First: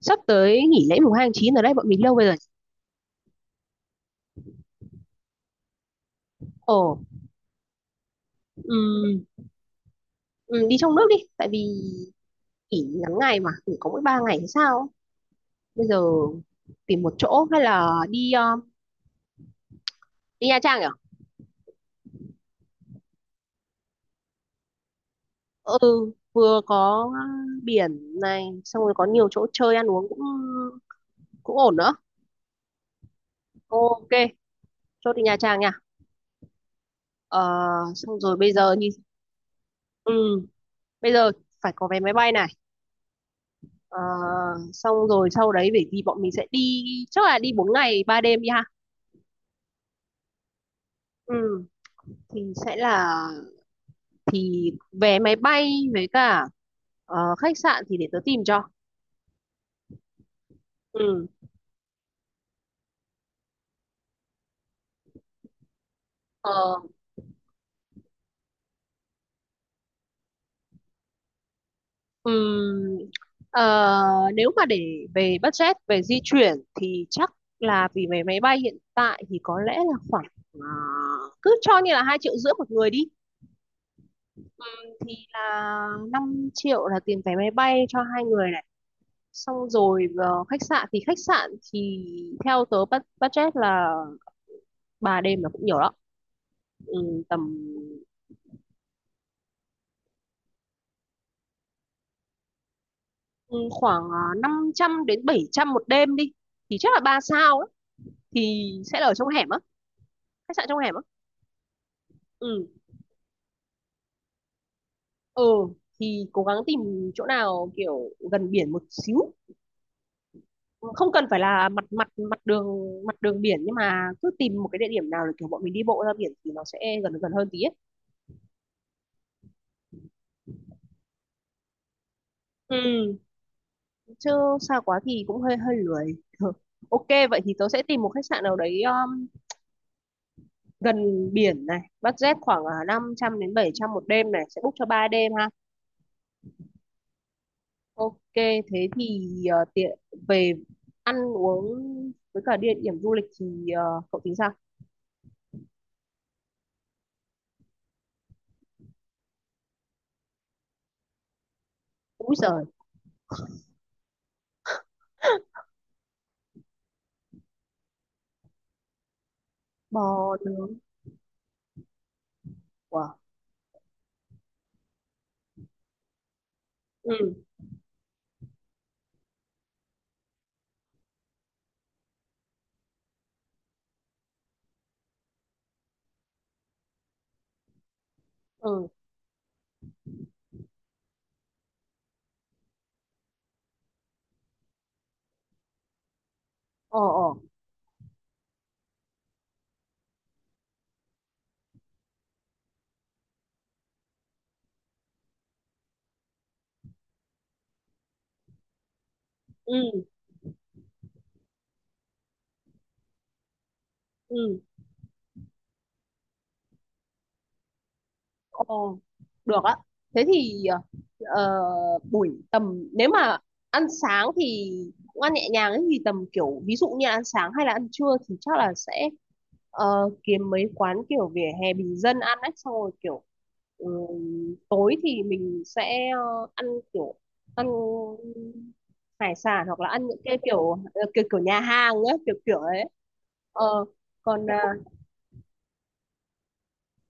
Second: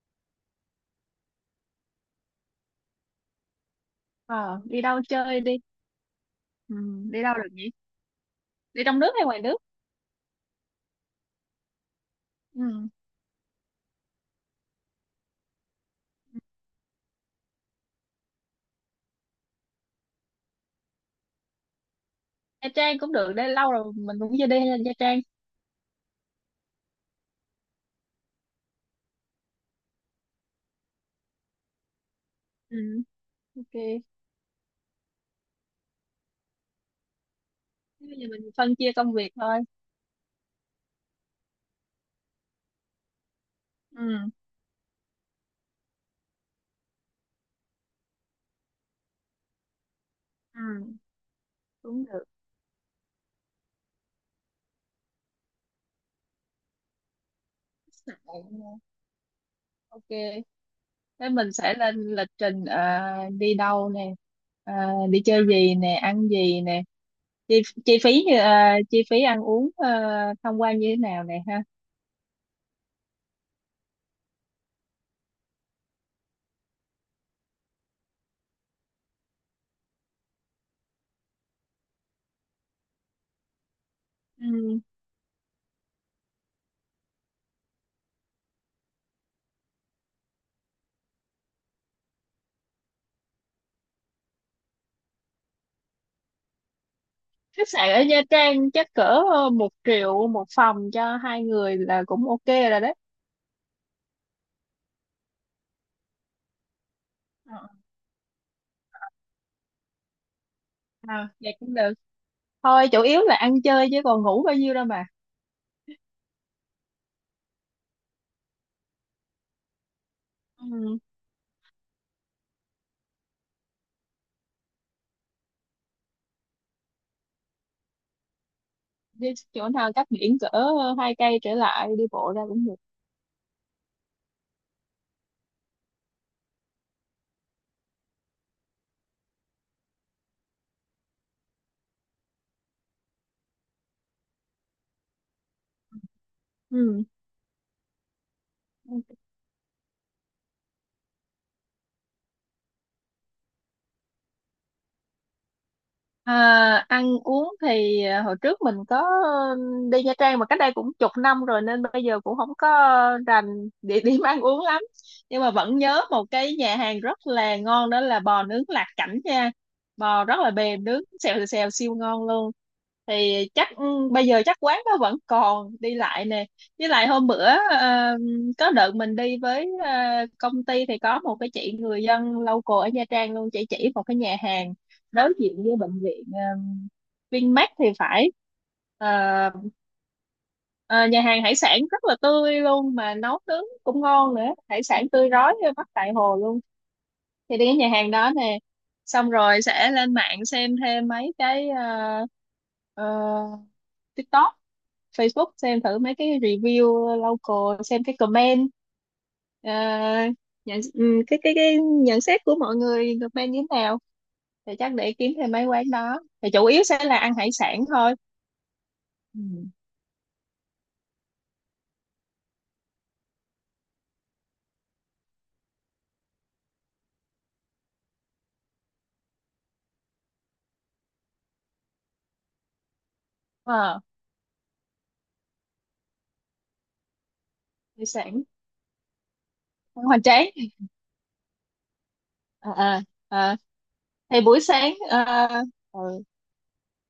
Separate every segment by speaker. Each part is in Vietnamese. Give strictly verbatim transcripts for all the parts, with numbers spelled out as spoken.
Speaker 1: Sắp tới nghỉ lễ mùng hai tháng chín ở đây bọn mình lâu bây giờ.
Speaker 2: Ờ, Đi đâu chơi đi. Ừ,
Speaker 1: Ồ.
Speaker 2: đi đâu được nhỉ? Đi trong nước
Speaker 1: ừm,
Speaker 2: hay ngoài nước?
Speaker 1: ừm, Đi trong nước đi, tại vì nghỉ
Speaker 2: Ừ.
Speaker 1: ngắn ngày, mà nghỉ có mỗi ba ngày thì sao. Bây giờ tìm một chỗ hay là đi ờ, đi Nha Trang nhỉ.
Speaker 2: Nha Trang cũng được, đây lâu rồi mình cũng chưa đi Nha Trang.
Speaker 1: Ừ, vừa có biển này, xong rồi có nhiều chỗ chơi ăn uống cũng cũng ổn nữa.
Speaker 2: Ừ, ok. Thế
Speaker 1: Ok, chốt đi Nha Trang nha. Ờ,
Speaker 2: bây
Speaker 1: xong
Speaker 2: giờ
Speaker 1: rồi
Speaker 2: mình
Speaker 1: bây giờ
Speaker 2: phân
Speaker 1: như...
Speaker 2: chia công việc thôi.
Speaker 1: Ừ, bây giờ phải có vé máy bay này. Ờ,
Speaker 2: Ừ.
Speaker 1: xong rồi sau đấy bởi vì bọn mình sẽ đi, chắc là đi bốn ngày ba đêm đi ha.
Speaker 2: Ừ,
Speaker 1: Ừ,
Speaker 2: cũng được.
Speaker 1: thì sẽ là... thì vé máy bay với cả ờ, khách sạn thì để tớ tìm cho.
Speaker 2: Sẵn. Ok,
Speaker 1: Ừ.
Speaker 2: thế mình sẽ lên lịch trình, ờ, đi đâu nè, ờ, đi chơi gì nè, ăn
Speaker 1: ờ,
Speaker 2: gì nè, chi, chi phí như ờ, chi phí ăn uống, ờ, tham quan như thế nào nè, ha?
Speaker 1: ừm, ờ, Nếu mà để về budget về di chuyển thì chắc là vì vé máy bay hiện tại thì có lẽ là khoảng ờ, cứ cho như là hai triệu rưỡi một người đi,
Speaker 2: Ừ.
Speaker 1: thì là năm triệu là tiền vé máy bay cho hai người này. Xong rồi ờ, khách sạn thì khách sạn thì theo tớ bu- budget là ba đêm là cũng nhiều lắm. Ừ, tầm
Speaker 2: Khách sạn ở Nha Trang chắc cỡ ờ, một triệu một phòng cho hai người là cũng ok rồi đấy.
Speaker 1: ừ, khoảng ờ, năm trăm đến bảy trăm một đêm đi, thì chắc là ba
Speaker 2: Ờ,
Speaker 1: sao á, thì sẽ là ở trong hẻm á, khách sạn trong hẻm á.
Speaker 2: à, vậy cũng được,
Speaker 1: Ừ.
Speaker 2: thôi chủ yếu là ăn chơi chứ còn ngủ bao nhiêu đâu mà.
Speaker 1: Ừ, thì cố gắng tìm chỗ nào kiểu gần biển một xíu.
Speaker 2: Ừ.
Speaker 1: Không cần phải là mặt mặt mặt đường, mặt đường biển, nhưng mà cứ tìm một cái địa điểm nào để kiểu bọn mình đi bộ ra biển thì nó sẽ gần gần hơn tí ấy.
Speaker 2: Đi chỗ nào cách biển cỡ ờ, hai cây trở lại, đi bộ ra cũng được.
Speaker 1: Ừ, chứ xa quá thì cũng hơi hơi lười. Ừ. Ok, vậy thì tớ sẽ tìm một khách sạn nào đấy um, gần biển này, budget khoảng uh, năm trăm đến bảy trăm một đêm này, sẽ book cho ba đêm ha. Ok, thế
Speaker 2: Ừ.
Speaker 1: thì ờ, tiện về ăn uống với cả địa điểm du lịch thì ờ, cậu tính sao?
Speaker 2: À, ăn uống thì à, hồi trước mình có ừm, đi Nha Trang mà cách đây cũng chục năm rồi nên bây giờ
Speaker 1: Úi
Speaker 2: cũng không
Speaker 1: giời!
Speaker 2: có rành địa điểm ăn uống lắm. Nhưng mà vẫn nhớ một cái nhà hàng rất là ngon, đó là bò nướng Lạc Cảnh nha. Bò
Speaker 1: Bò
Speaker 2: rất là
Speaker 1: nướng.
Speaker 2: mềm, nướng xèo xèo siêu ngon luôn.
Speaker 1: Wow.
Speaker 2: Thì chắc ừm, bây giờ chắc quán đó vẫn còn, đi lại nè. Với lại
Speaker 1: Ừ.
Speaker 2: hôm bữa ờ, có đợt mình đi với ờ, công ty thì có một cái chị người dân local ở Nha Trang luôn, chị chỉ một cái nhà hàng đối diện với bệnh viện uh, Vinmec thì phải.
Speaker 1: Ừ.
Speaker 2: Ờ, ờ, nhà hàng hải sản rất là tươi luôn mà nấu nướng cũng ngon nữa. Hải sản tươi rói bắt tại hồ luôn.
Speaker 1: Ờ. Ờ.
Speaker 2: Thì đi cái nhà hàng đó nè, xong rồi sẽ lên mạng xem thêm mấy cái ờ, ờ, TikTok, Facebook, xem thử mấy cái review local, xem cái comment. Ờ,
Speaker 1: Ừ.
Speaker 2: nhận, ừ, cái cái cái nhận xét của mọi người comment như thế nào,
Speaker 1: Ừ.
Speaker 2: thì chắc để kiếm thêm mấy quán đó. Thì chủ yếu sẽ là ăn hải sản thôi.
Speaker 1: Ờ.
Speaker 2: Ừ.
Speaker 1: Được á. Thế thì ờ, ờ, buổi tầm, nếu mà ăn sáng thì cũng ăn nhẹ nhàng ấy, thì tầm kiểu, ví dụ như ăn sáng hay là ăn trưa thì chắc là sẽ ờ, kiếm mấy quán kiểu vỉa hè bình dân ăn ấy, xong rồi kiểu... Ừ,
Speaker 2: Ờ,
Speaker 1: tối thì mình sẽ ờ, ăn kiểu, ăn
Speaker 2: hải sản
Speaker 1: hải sản hoặc là
Speaker 2: ăn
Speaker 1: ăn những
Speaker 2: hoành
Speaker 1: cái
Speaker 2: tráng.
Speaker 1: kiểu ờ, kiểu kiểu nhà hàng á, kiểu kiểu ấy.
Speaker 2: À, à, à.
Speaker 1: Ờ.
Speaker 2: Thì
Speaker 1: Còn
Speaker 2: buổi
Speaker 1: à,
Speaker 2: sáng ờ, ừ,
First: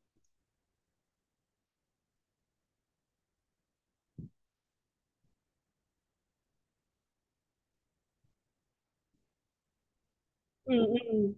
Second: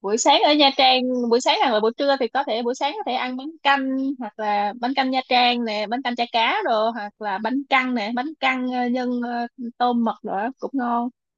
Speaker 2: buổi sáng ở Nha Trang, buổi sáng hoặc là buổi trưa, thì có thể buổi sáng có thể ăn bánh canh, hoặc là bánh canh Nha Trang nè, bánh canh chả cá đồ, hoặc là bánh căn nè, bánh căn ờ, nhân ờ, tôm mực rồi cũng
Speaker 1: ừ,
Speaker 2: ngon.
Speaker 1: ừ,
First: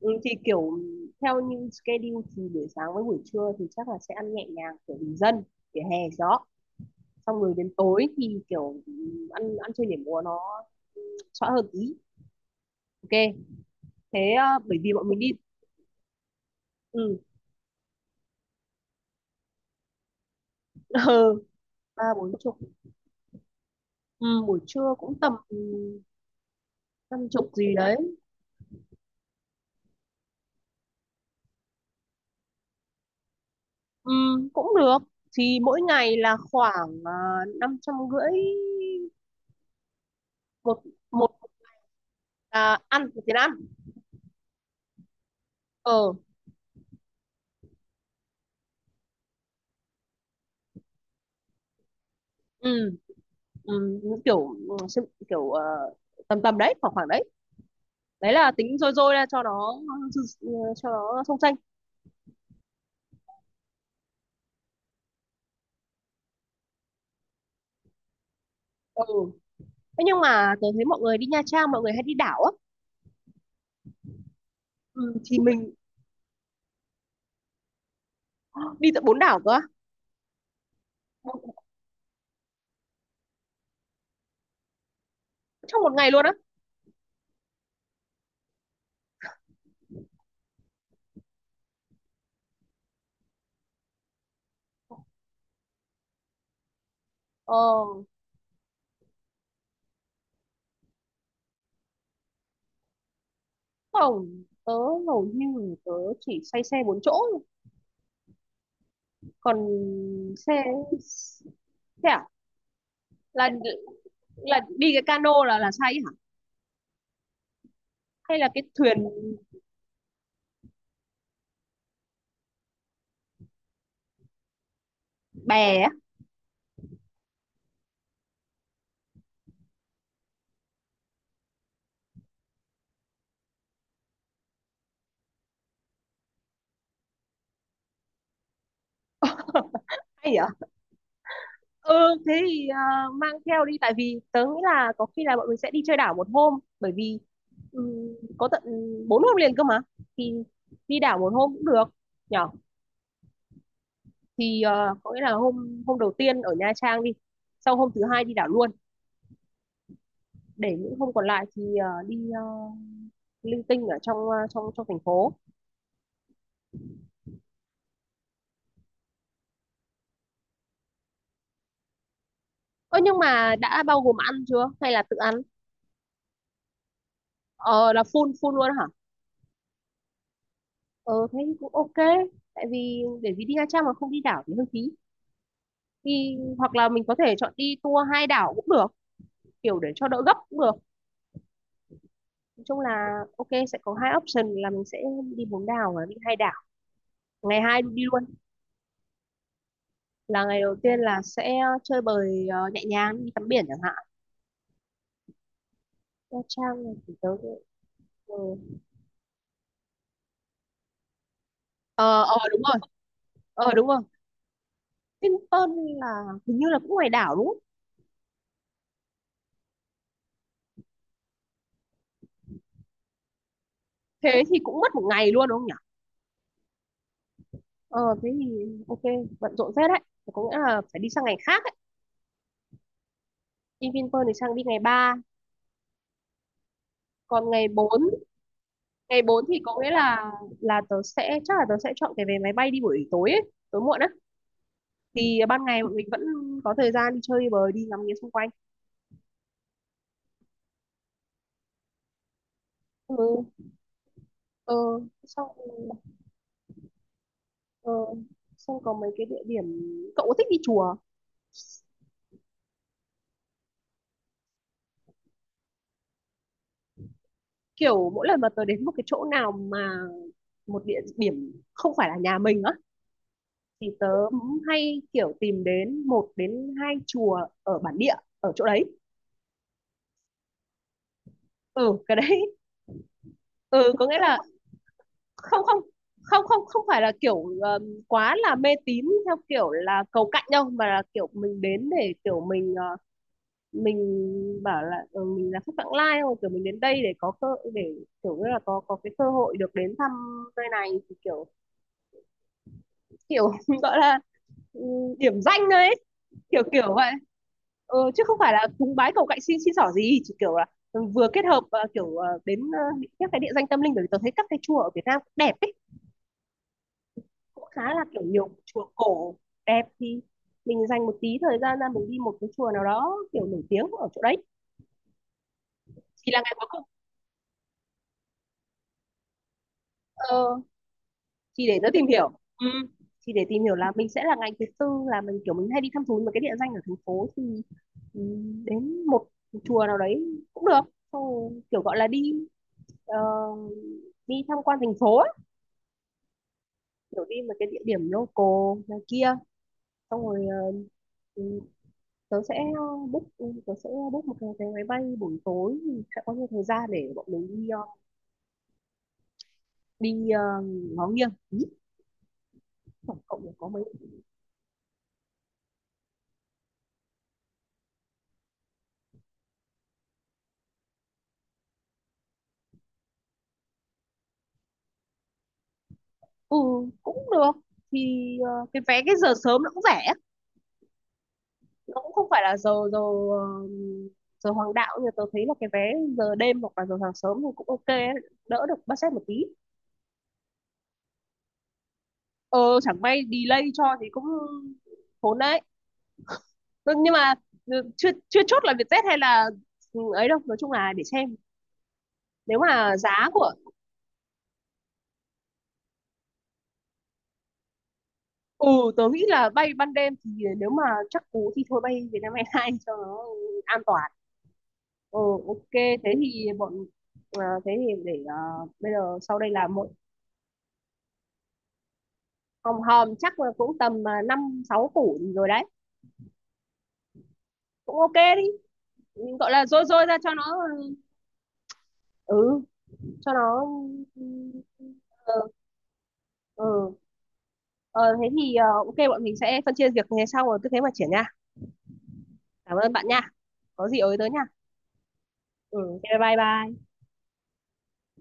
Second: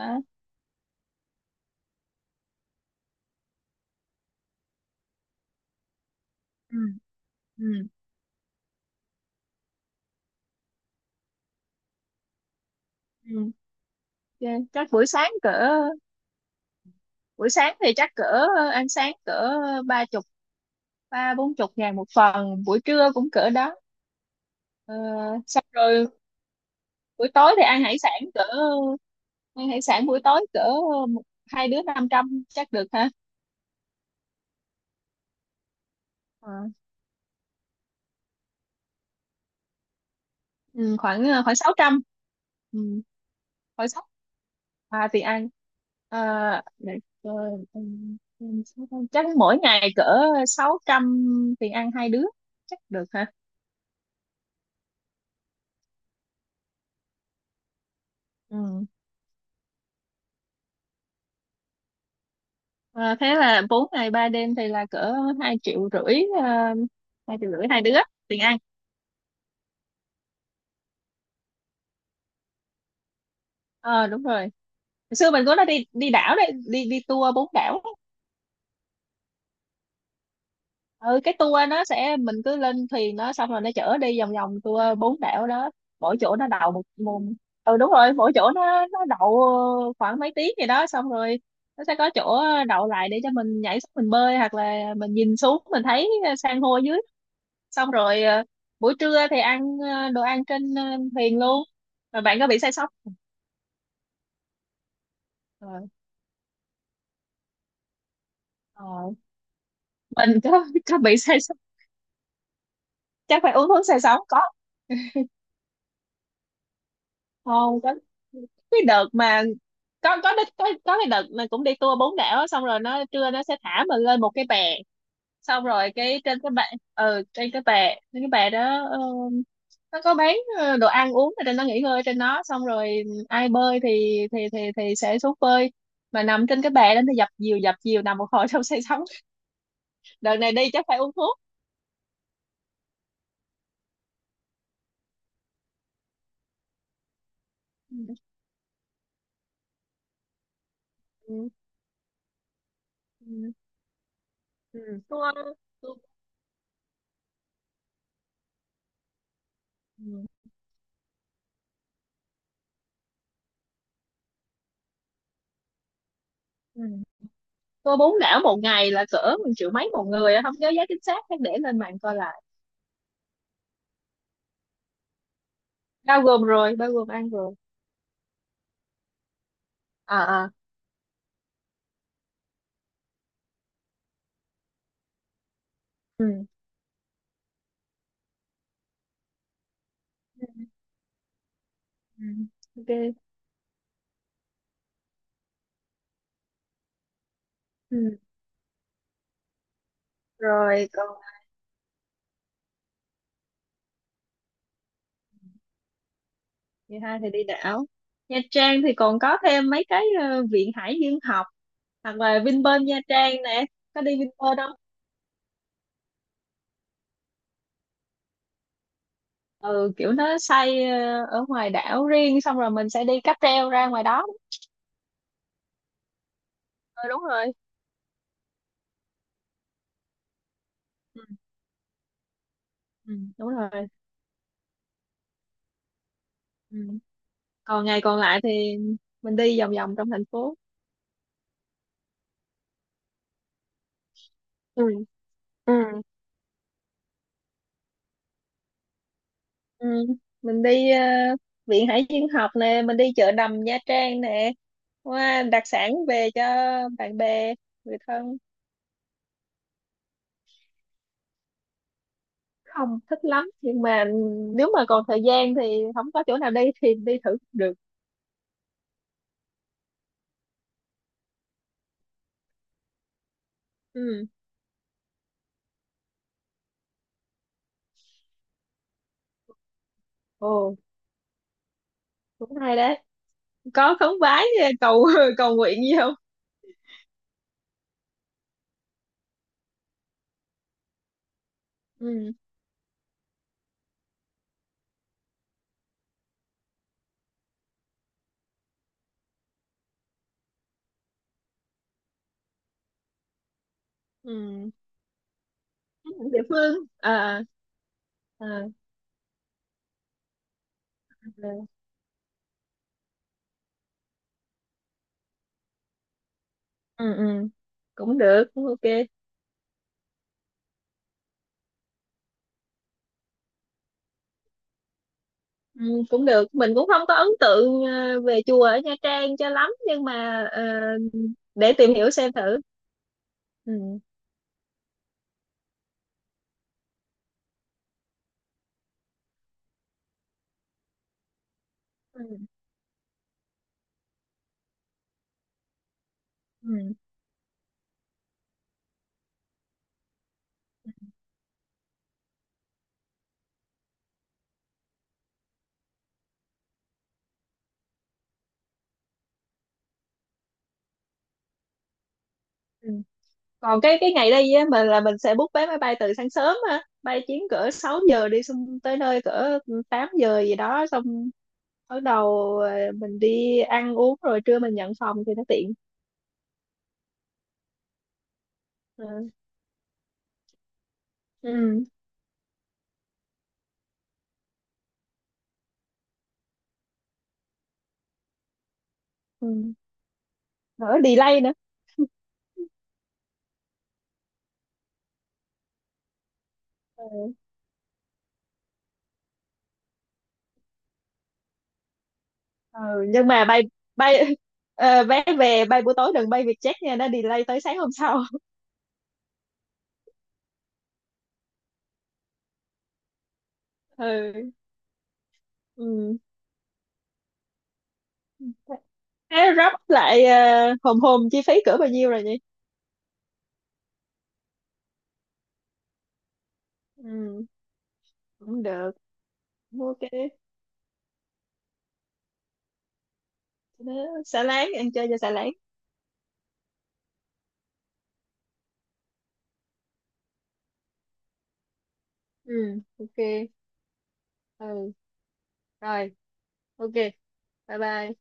Speaker 1: ừ, thì kiểu theo như schedule thì buổi sáng với buổi trưa thì chắc là sẽ ăn nhẹ nhàng kiểu bình dân vỉa hè gió,
Speaker 2: Ừ.
Speaker 1: xong rồi đến
Speaker 2: Ừ.
Speaker 1: tối thì kiểu ừ, ăn ăn chơi nhảy múa nó xóa hơn tí. Ok,
Speaker 2: Ừ.
Speaker 1: thế ờ,
Speaker 2: Ok.
Speaker 1: bởi
Speaker 2: Chắc
Speaker 1: vì
Speaker 2: buổi
Speaker 1: bọn mình đi.
Speaker 2: sáng cỡ,
Speaker 1: Ừ.
Speaker 2: buổi sáng thì chắc cỡ ờ, ăn sáng cỡ ờ, ba chục, ba
Speaker 1: Ừ,
Speaker 2: bốn chục ngàn
Speaker 1: ba
Speaker 2: một
Speaker 1: bốn chục.
Speaker 2: phần, buổi trưa cũng cỡ đó.
Speaker 1: Ừ, buổi trưa
Speaker 2: Ờ,
Speaker 1: cũng tầm ừ,
Speaker 2: xong rồi
Speaker 1: năm
Speaker 2: buổi
Speaker 1: chục
Speaker 2: tối thì
Speaker 1: gì
Speaker 2: ăn
Speaker 1: đấy.
Speaker 2: hải sản cỡ, ăn hải sản buổi tối cỡ một- hai đứa năm trăm chắc được ha.
Speaker 1: Ừ, cũng được, thì mỗi ngày là
Speaker 2: Ờ,
Speaker 1: khoảng uh, năm trăm rưỡi một
Speaker 2: ừ, khoảng
Speaker 1: một
Speaker 2: khoảng sáu trăm.
Speaker 1: à,
Speaker 2: Ừ,
Speaker 1: ăn một tiền ăn.
Speaker 2: khoảng sáu À thì ăn,
Speaker 1: Ờ.
Speaker 2: à, để coi, ừ, ừ, sáu trăm. Chắc mỗi ngày cỡ sáu trăm tiền ăn hai đứa chắc
Speaker 1: Ừ.
Speaker 2: được ha.
Speaker 1: Ừ, kiểu ừ, sự- kiểu ờ, tầm tầm đấy, khoảng khoảng đấy, đấy là tính
Speaker 2: Ừ.
Speaker 1: rồi rồi ra cho nó, cho nó sông xanh.
Speaker 2: Ờ, thế là bốn ngày ba đêm thì là cỡ hai triệu rưỡi, uh, hai triệu rưỡi hai đứa tiền ăn.
Speaker 1: Ừ. Thế nhưng mà tớ thấy mọi người đi Nha Trang mọi người hay đi đảo á.
Speaker 2: Ờ đúng rồi, hồi
Speaker 1: Ừ,
Speaker 2: xưa
Speaker 1: thì
Speaker 2: mình cũng đã
Speaker 1: mình
Speaker 2: đi đi đảo đấy, đi đi tour bốn đảo.
Speaker 1: đi tận bốn đảo cơ á.
Speaker 2: Ừ, cái
Speaker 1: Bốn-
Speaker 2: tour nó sẽ mình cứ lên thuyền nó, xong rồi nó chở đi vòng vòng tour bốn đảo đó.
Speaker 1: Trong một ngày
Speaker 2: Mỗi
Speaker 1: luôn á.
Speaker 2: chỗ nó đầu một, một Ừ đúng rồi, mỗi chỗ nó nó đậu khoảng mấy tiếng gì đó, xong rồi nó sẽ có chỗ đậu lại để cho mình nhảy xuống mình bơi, hoặc là mình nhìn xuống mình thấy ờ, san hô dưới.
Speaker 1: Ờ,
Speaker 2: Xong rồi ờ, buổi trưa thì ăn ờ, đồ ăn trên ờ, thuyền luôn. Rồi bạn có bị say sóng?
Speaker 1: không, tớ hầu
Speaker 2: ờ,
Speaker 1: như tớ chỉ say xe bốn chỗ,
Speaker 2: ờ,
Speaker 1: còn
Speaker 2: mình có
Speaker 1: xe,
Speaker 2: có bị say sóng,
Speaker 1: xe à?
Speaker 2: chắc
Speaker 1: là
Speaker 2: phải uống thuốc say sóng. Có
Speaker 1: là đi cái cano là là say hả?
Speaker 2: không có
Speaker 1: Hay là cái
Speaker 2: cái
Speaker 1: thuyền?
Speaker 2: đợt mà, có có đích- có có cái đợt mà cũng đi tour bốn đảo á, xong rồi nó trưa nó sẽ thả mình lên một cái bè, xong
Speaker 1: Bè á?
Speaker 2: rồi cái trên cái bệ. Ừ, trên cái bè, trên cái bè đó ờ, nó có bán ờ, đồ ăn uống ở trên đó, nghỉ ngơi ở trên đó, xong rồi ai bơi thì thì thì thì sẽ xuống bơi. Mà nằm trên cái bè đó thì dập dìu dập dìu nằm một hồi xong say sóng.
Speaker 1: Hay
Speaker 2: Đợt
Speaker 1: hả?
Speaker 2: này đi chắc phải uống thuốc.
Speaker 1: Ừ, thế thì ờ, mang theo đi, tại vì tớ nghĩ là có khi là bọn mình sẽ đi chơi đảo một hôm, bởi vì ừm,
Speaker 2: Ừ.
Speaker 1: có tận bốn hôm liền cơ mà, thì đi đảo một
Speaker 2: Ừ.
Speaker 1: hôm cũng được nhở.
Speaker 2: Ừ.
Speaker 1: Thì
Speaker 2: Ừ.
Speaker 1: ờ, có nghĩa là
Speaker 2: Tour,
Speaker 1: hôm,
Speaker 2: tour.
Speaker 1: hôm đầu tiên ở Nha Trang đi, sau hôm thứ hai đi đảo luôn,
Speaker 2: Ừ.
Speaker 1: để những hôm còn lại thì ờ, đi ờ, linh tinh ở trong ờ, trong trong thành phố.
Speaker 2: Ừ. Tour bốn đảo một ngày là cỡ một triệu mấy một người á, không nhớ giá chính xác chắc để lên mạng coi lại.
Speaker 1: Ơ, nhưng mà đã bao gồm ăn chưa hay là tự ăn?
Speaker 2: Bao gồm rồi, bao gồm ăn rồi.
Speaker 1: Ờ, là full full luôn hả?
Speaker 2: À à.
Speaker 1: Ờ, thế thì cũng ok. Tại vì để, vì đi Nha Trang mà không đi đảo thì hơi phí. Thì
Speaker 2: Ừ.
Speaker 1: hoặc là mình có thể chọn đi tour hai đảo cũng được, kiểu để cho đỡ gấp
Speaker 2: Ừ,
Speaker 1: cũng
Speaker 2: ừ.
Speaker 1: được.
Speaker 2: Ừ.
Speaker 1: Nói chung
Speaker 2: Ok.
Speaker 1: là ok, sẽ có hai option là mình sẽ đi bốn đảo và đi hai đảo. Ngày hai
Speaker 2: Ừ
Speaker 1: đi luôn, là ngày đầu
Speaker 2: rồi.
Speaker 1: tiên
Speaker 2: Còn
Speaker 1: là sẽ chơi bời ờ, nhẹ nhàng đi tắm biển chẳng hạn. Nha Trang này
Speaker 2: ngày
Speaker 1: thì
Speaker 2: hai
Speaker 1: tớ...
Speaker 2: thì đi đảo.
Speaker 1: ờ,
Speaker 2: Nha Trang thì còn có thêm mấy cái ờ, viện hải dương học,
Speaker 1: ờ,
Speaker 2: hoặc
Speaker 1: ờ,
Speaker 2: là
Speaker 1: đúng
Speaker 2: Vinpearl
Speaker 1: rồi.
Speaker 2: Nha Trang nè.
Speaker 1: Ờ, đúng rồi.
Speaker 2: Có đi Vinpearl không?
Speaker 1: Vinpearl là hình như là cũng ngoài đảo đúng không?
Speaker 2: Ừ, kiểu nó xây ờ, ở ngoài đảo riêng, xong rồi mình sẽ đi cáp treo ra ngoài đó.
Speaker 1: Thế thì cũng mất một ngày luôn đúng không nhỉ.
Speaker 2: Ừ, đúng rồi.
Speaker 1: Ờ, thế thì ok, bận rộn phết đấy. Thế có nghĩa là phải đi sang
Speaker 2: Ừ,
Speaker 1: ngày khác ấy.
Speaker 2: ừ, đúng rồi.
Speaker 1: Đi Vinpearl thì sang đi ngày ba,
Speaker 2: Ừ.
Speaker 1: còn ngày
Speaker 2: Còn
Speaker 1: bốn
Speaker 2: ngày còn lại thì
Speaker 1: ngày
Speaker 2: mình
Speaker 1: bốn thì
Speaker 2: đi vòng
Speaker 1: có nghĩa
Speaker 2: vòng trong thành
Speaker 1: là
Speaker 2: phố.
Speaker 1: là tớ sẽ, chắc là tớ sẽ chọn cái vé máy bay đi buổi tối ấy, tối muộn á,
Speaker 2: Ừ.
Speaker 1: thì ban ngày bọn
Speaker 2: Ừ.
Speaker 1: mình vẫn có thời gian đi chơi đi bời đi ngắm nghía xung quanh.
Speaker 2: Ừ. Mình đi ờ, viện hải dương học nè, mình đi
Speaker 1: Ừ.
Speaker 2: chợ đầm Nha Trang nè,
Speaker 1: Ờ,
Speaker 2: qua
Speaker 1: xong.
Speaker 2: đặc sản về cho bạn bè,
Speaker 1: Ờ,
Speaker 2: người thân.
Speaker 1: xong có mấy cái địa điểm. Cậu có thích đi chùa?
Speaker 2: Không thích lắm nhưng mà nếu mà còn thời gian thì không có chỗ nào đi thì đi thử cũng được.
Speaker 1: Kiểu mỗi lần mà tớ đến một cái chỗ nào, mà một địa điểm không phải là nhà mình á, thì tớ
Speaker 2: Ừ.
Speaker 1: hay kiểu tìm đến một đến hai chùa ở bản địa ở chỗ đấy.
Speaker 2: Ồ,
Speaker 1: Ừ, cái đấy.
Speaker 2: cũng hay đấy.
Speaker 1: Ừ,
Speaker 2: Có
Speaker 1: có
Speaker 2: khấn
Speaker 1: nghĩa là...
Speaker 2: vái ờ, cầu cầu
Speaker 1: Không,
Speaker 2: nguyện
Speaker 1: không,
Speaker 2: gì không?
Speaker 1: không, không, không phải là kiểu ờm, quá là mê tín theo kiểu là cầu cạnh đâu, mà là kiểu mình đến để
Speaker 2: Ừ,
Speaker 1: kiểu mình ờ, mình bảo là ừ, mình là khách vãng lai, không, kiểu mình đến đây để có cơ, để kiểu như là có có cái cơ hội được đến thăm nơi này, thì kiểu kiểu gọi là
Speaker 2: ừ.
Speaker 1: ừ, điểm danh đấy.
Speaker 2: Địa
Speaker 1: Kiểu
Speaker 2: phương,
Speaker 1: kiểu vậy.
Speaker 2: à,
Speaker 1: Ừ, chứ không
Speaker 2: à,
Speaker 1: phải là cúng bái cầu cạnh xin xin xỏ gì, chỉ kiểu là vừa kết
Speaker 2: à.
Speaker 1: hợp ờ, kiểu ờ, đến ờ, các cái địa danh tâm linh, bởi vì tôi thấy các cái chùa ở Việt Nam cũng đẹp ấy,
Speaker 2: Ừ. Ừ,
Speaker 1: cũng khá là
Speaker 2: cũng
Speaker 1: kiểu
Speaker 2: được,
Speaker 1: nhiều
Speaker 2: cũng ok.
Speaker 1: chùa cổ đẹp, thì mình dành một tí thời gian ra mình đi một cái chùa nào đó kiểu nổi tiếng ở chỗ đấy.
Speaker 2: Ừ, cũng
Speaker 1: Chỉ là ngày
Speaker 2: được,
Speaker 1: cuối
Speaker 2: mình
Speaker 1: cùng
Speaker 2: cũng không có ấn tượng ờ, về chùa ở Nha Trang cho lắm, nhưng mà
Speaker 1: ờ,
Speaker 2: ờ,
Speaker 1: chỉ
Speaker 2: để
Speaker 1: để nó
Speaker 2: tìm
Speaker 1: tìm
Speaker 2: hiểu
Speaker 1: hiểu.
Speaker 2: xem thử.
Speaker 1: Ừ. Chỉ để tìm hiểu là
Speaker 2: Ừ.
Speaker 1: mình sẽ là ngày thứ tư là mình kiểu mình hay đi thăm thú một cái địa danh ở thành phố thì ừ, đến một chùa nào đấy cũng được. Xong rồi kiểu gọi là đi
Speaker 2: Ừ.
Speaker 1: ờ, đi tham quan thành phố á,
Speaker 2: Ừ.
Speaker 1: kiểu đi một cái địa điểm local này kia, xong rồi ờ, ừ, tớ sẽ book ừ, tớ sẽ book một cái vé máy bay buổi tối thì sẽ có nhiều thời gian để bọn mình đi ờ, đi ờ, ngó nghiêng Ý,
Speaker 2: Ừ.
Speaker 1: tổng cộng là có
Speaker 2: Còn
Speaker 1: mấy.
Speaker 2: cái cái ngày đi á, mình là mình sẽ book vé máy bay từ sáng sớm á, bay chuyến cỡ sáu giờ đi, xong tới nơi cỡ tám giờ gì đó, xong bắt đầu ờ, mình đi ăn uống rồi trưa mình nhận phòng thì nó tiện.
Speaker 1: Ừ, cũng được, thì ờ, cái vé cái
Speaker 2: Ừ.
Speaker 1: giờ sớm nó cũng rẻ,
Speaker 2: Ừ.
Speaker 1: nó cũng không phải là giờ giờ ờ, giờ hoàng đạo, nhưng mà tớ thấy là cái vé giờ đêm hoặc là giờ sáng sớm thì cũng ok ấy, đỡ được budget một tí.
Speaker 2: Ừ. Đỡ delay nữa.
Speaker 1: Ờ, chẳng may delay cho thì cũng khốn đấy. Ừ, nhưng mà
Speaker 2: Ừ.
Speaker 1: ừ, chưa chưa chốt là Vietjet hay là ừ, ấy đâu, nói chung là để xem nếu
Speaker 2: Ừ.
Speaker 1: mà
Speaker 2: Nhưng
Speaker 1: giá
Speaker 2: mà
Speaker 1: của...
Speaker 2: bay bay ờ, vé về bay buổi tối đừng bay Vietjet nha, nó delay tới sáng hôm sau.
Speaker 1: Ừ, tớ nghĩ là bay ban đêm thì nếu mà chắc cú thì thôi bay Vietnam Airlines cho nó an toàn.
Speaker 2: Ừ.
Speaker 1: Ừ. Ok, thế
Speaker 2: Ừ.
Speaker 1: thì bọn ờ, thế thì để ờ, bây giờ sau đây
Speaker 2: Thế
Speaker 1: là
Speaker 2: rắp
Speaker 1: một...
Speaker 2: lại ờ, hòm hòm chi phí cỡ bao nhiêu rồi nhỉ?
Speaker 1: Hòm hòm chắc là cũng tầm ờ, năm sáu củ rồi đấy.
Speaker 2: Ừ.
Speaker 1: Cũng ok đi.
Speaker 2: Cũng được.
Speaker 1: Mình gọi là rôi
Speaker 2: Ok.
Speaker 1: rôi ra cho nó. Ừ, cho nó
Speaker 2: Đó,
Speaker 1: ừ,
Speaker 2: xả láng, ăn chơi cho xả láng.
Speaker 1: ừ. Ờ, thế thì ờ, ok, bọn mình sẽ phân chia việc như thế, xong rồi cứ thế mà triển nha.
Speaker 2: Ừ.
Speaker 1: Cảm ơn bạn
Speaker 2: Ok.
Speaker 1: nha. Có gì ới tới nha.
Speaker 2: Ừ
Speaker 1: Ừ,
Speaker 2: rồi.
Speaker 1: ok, bye bye.
Speaker 2: Ok. Bye bye.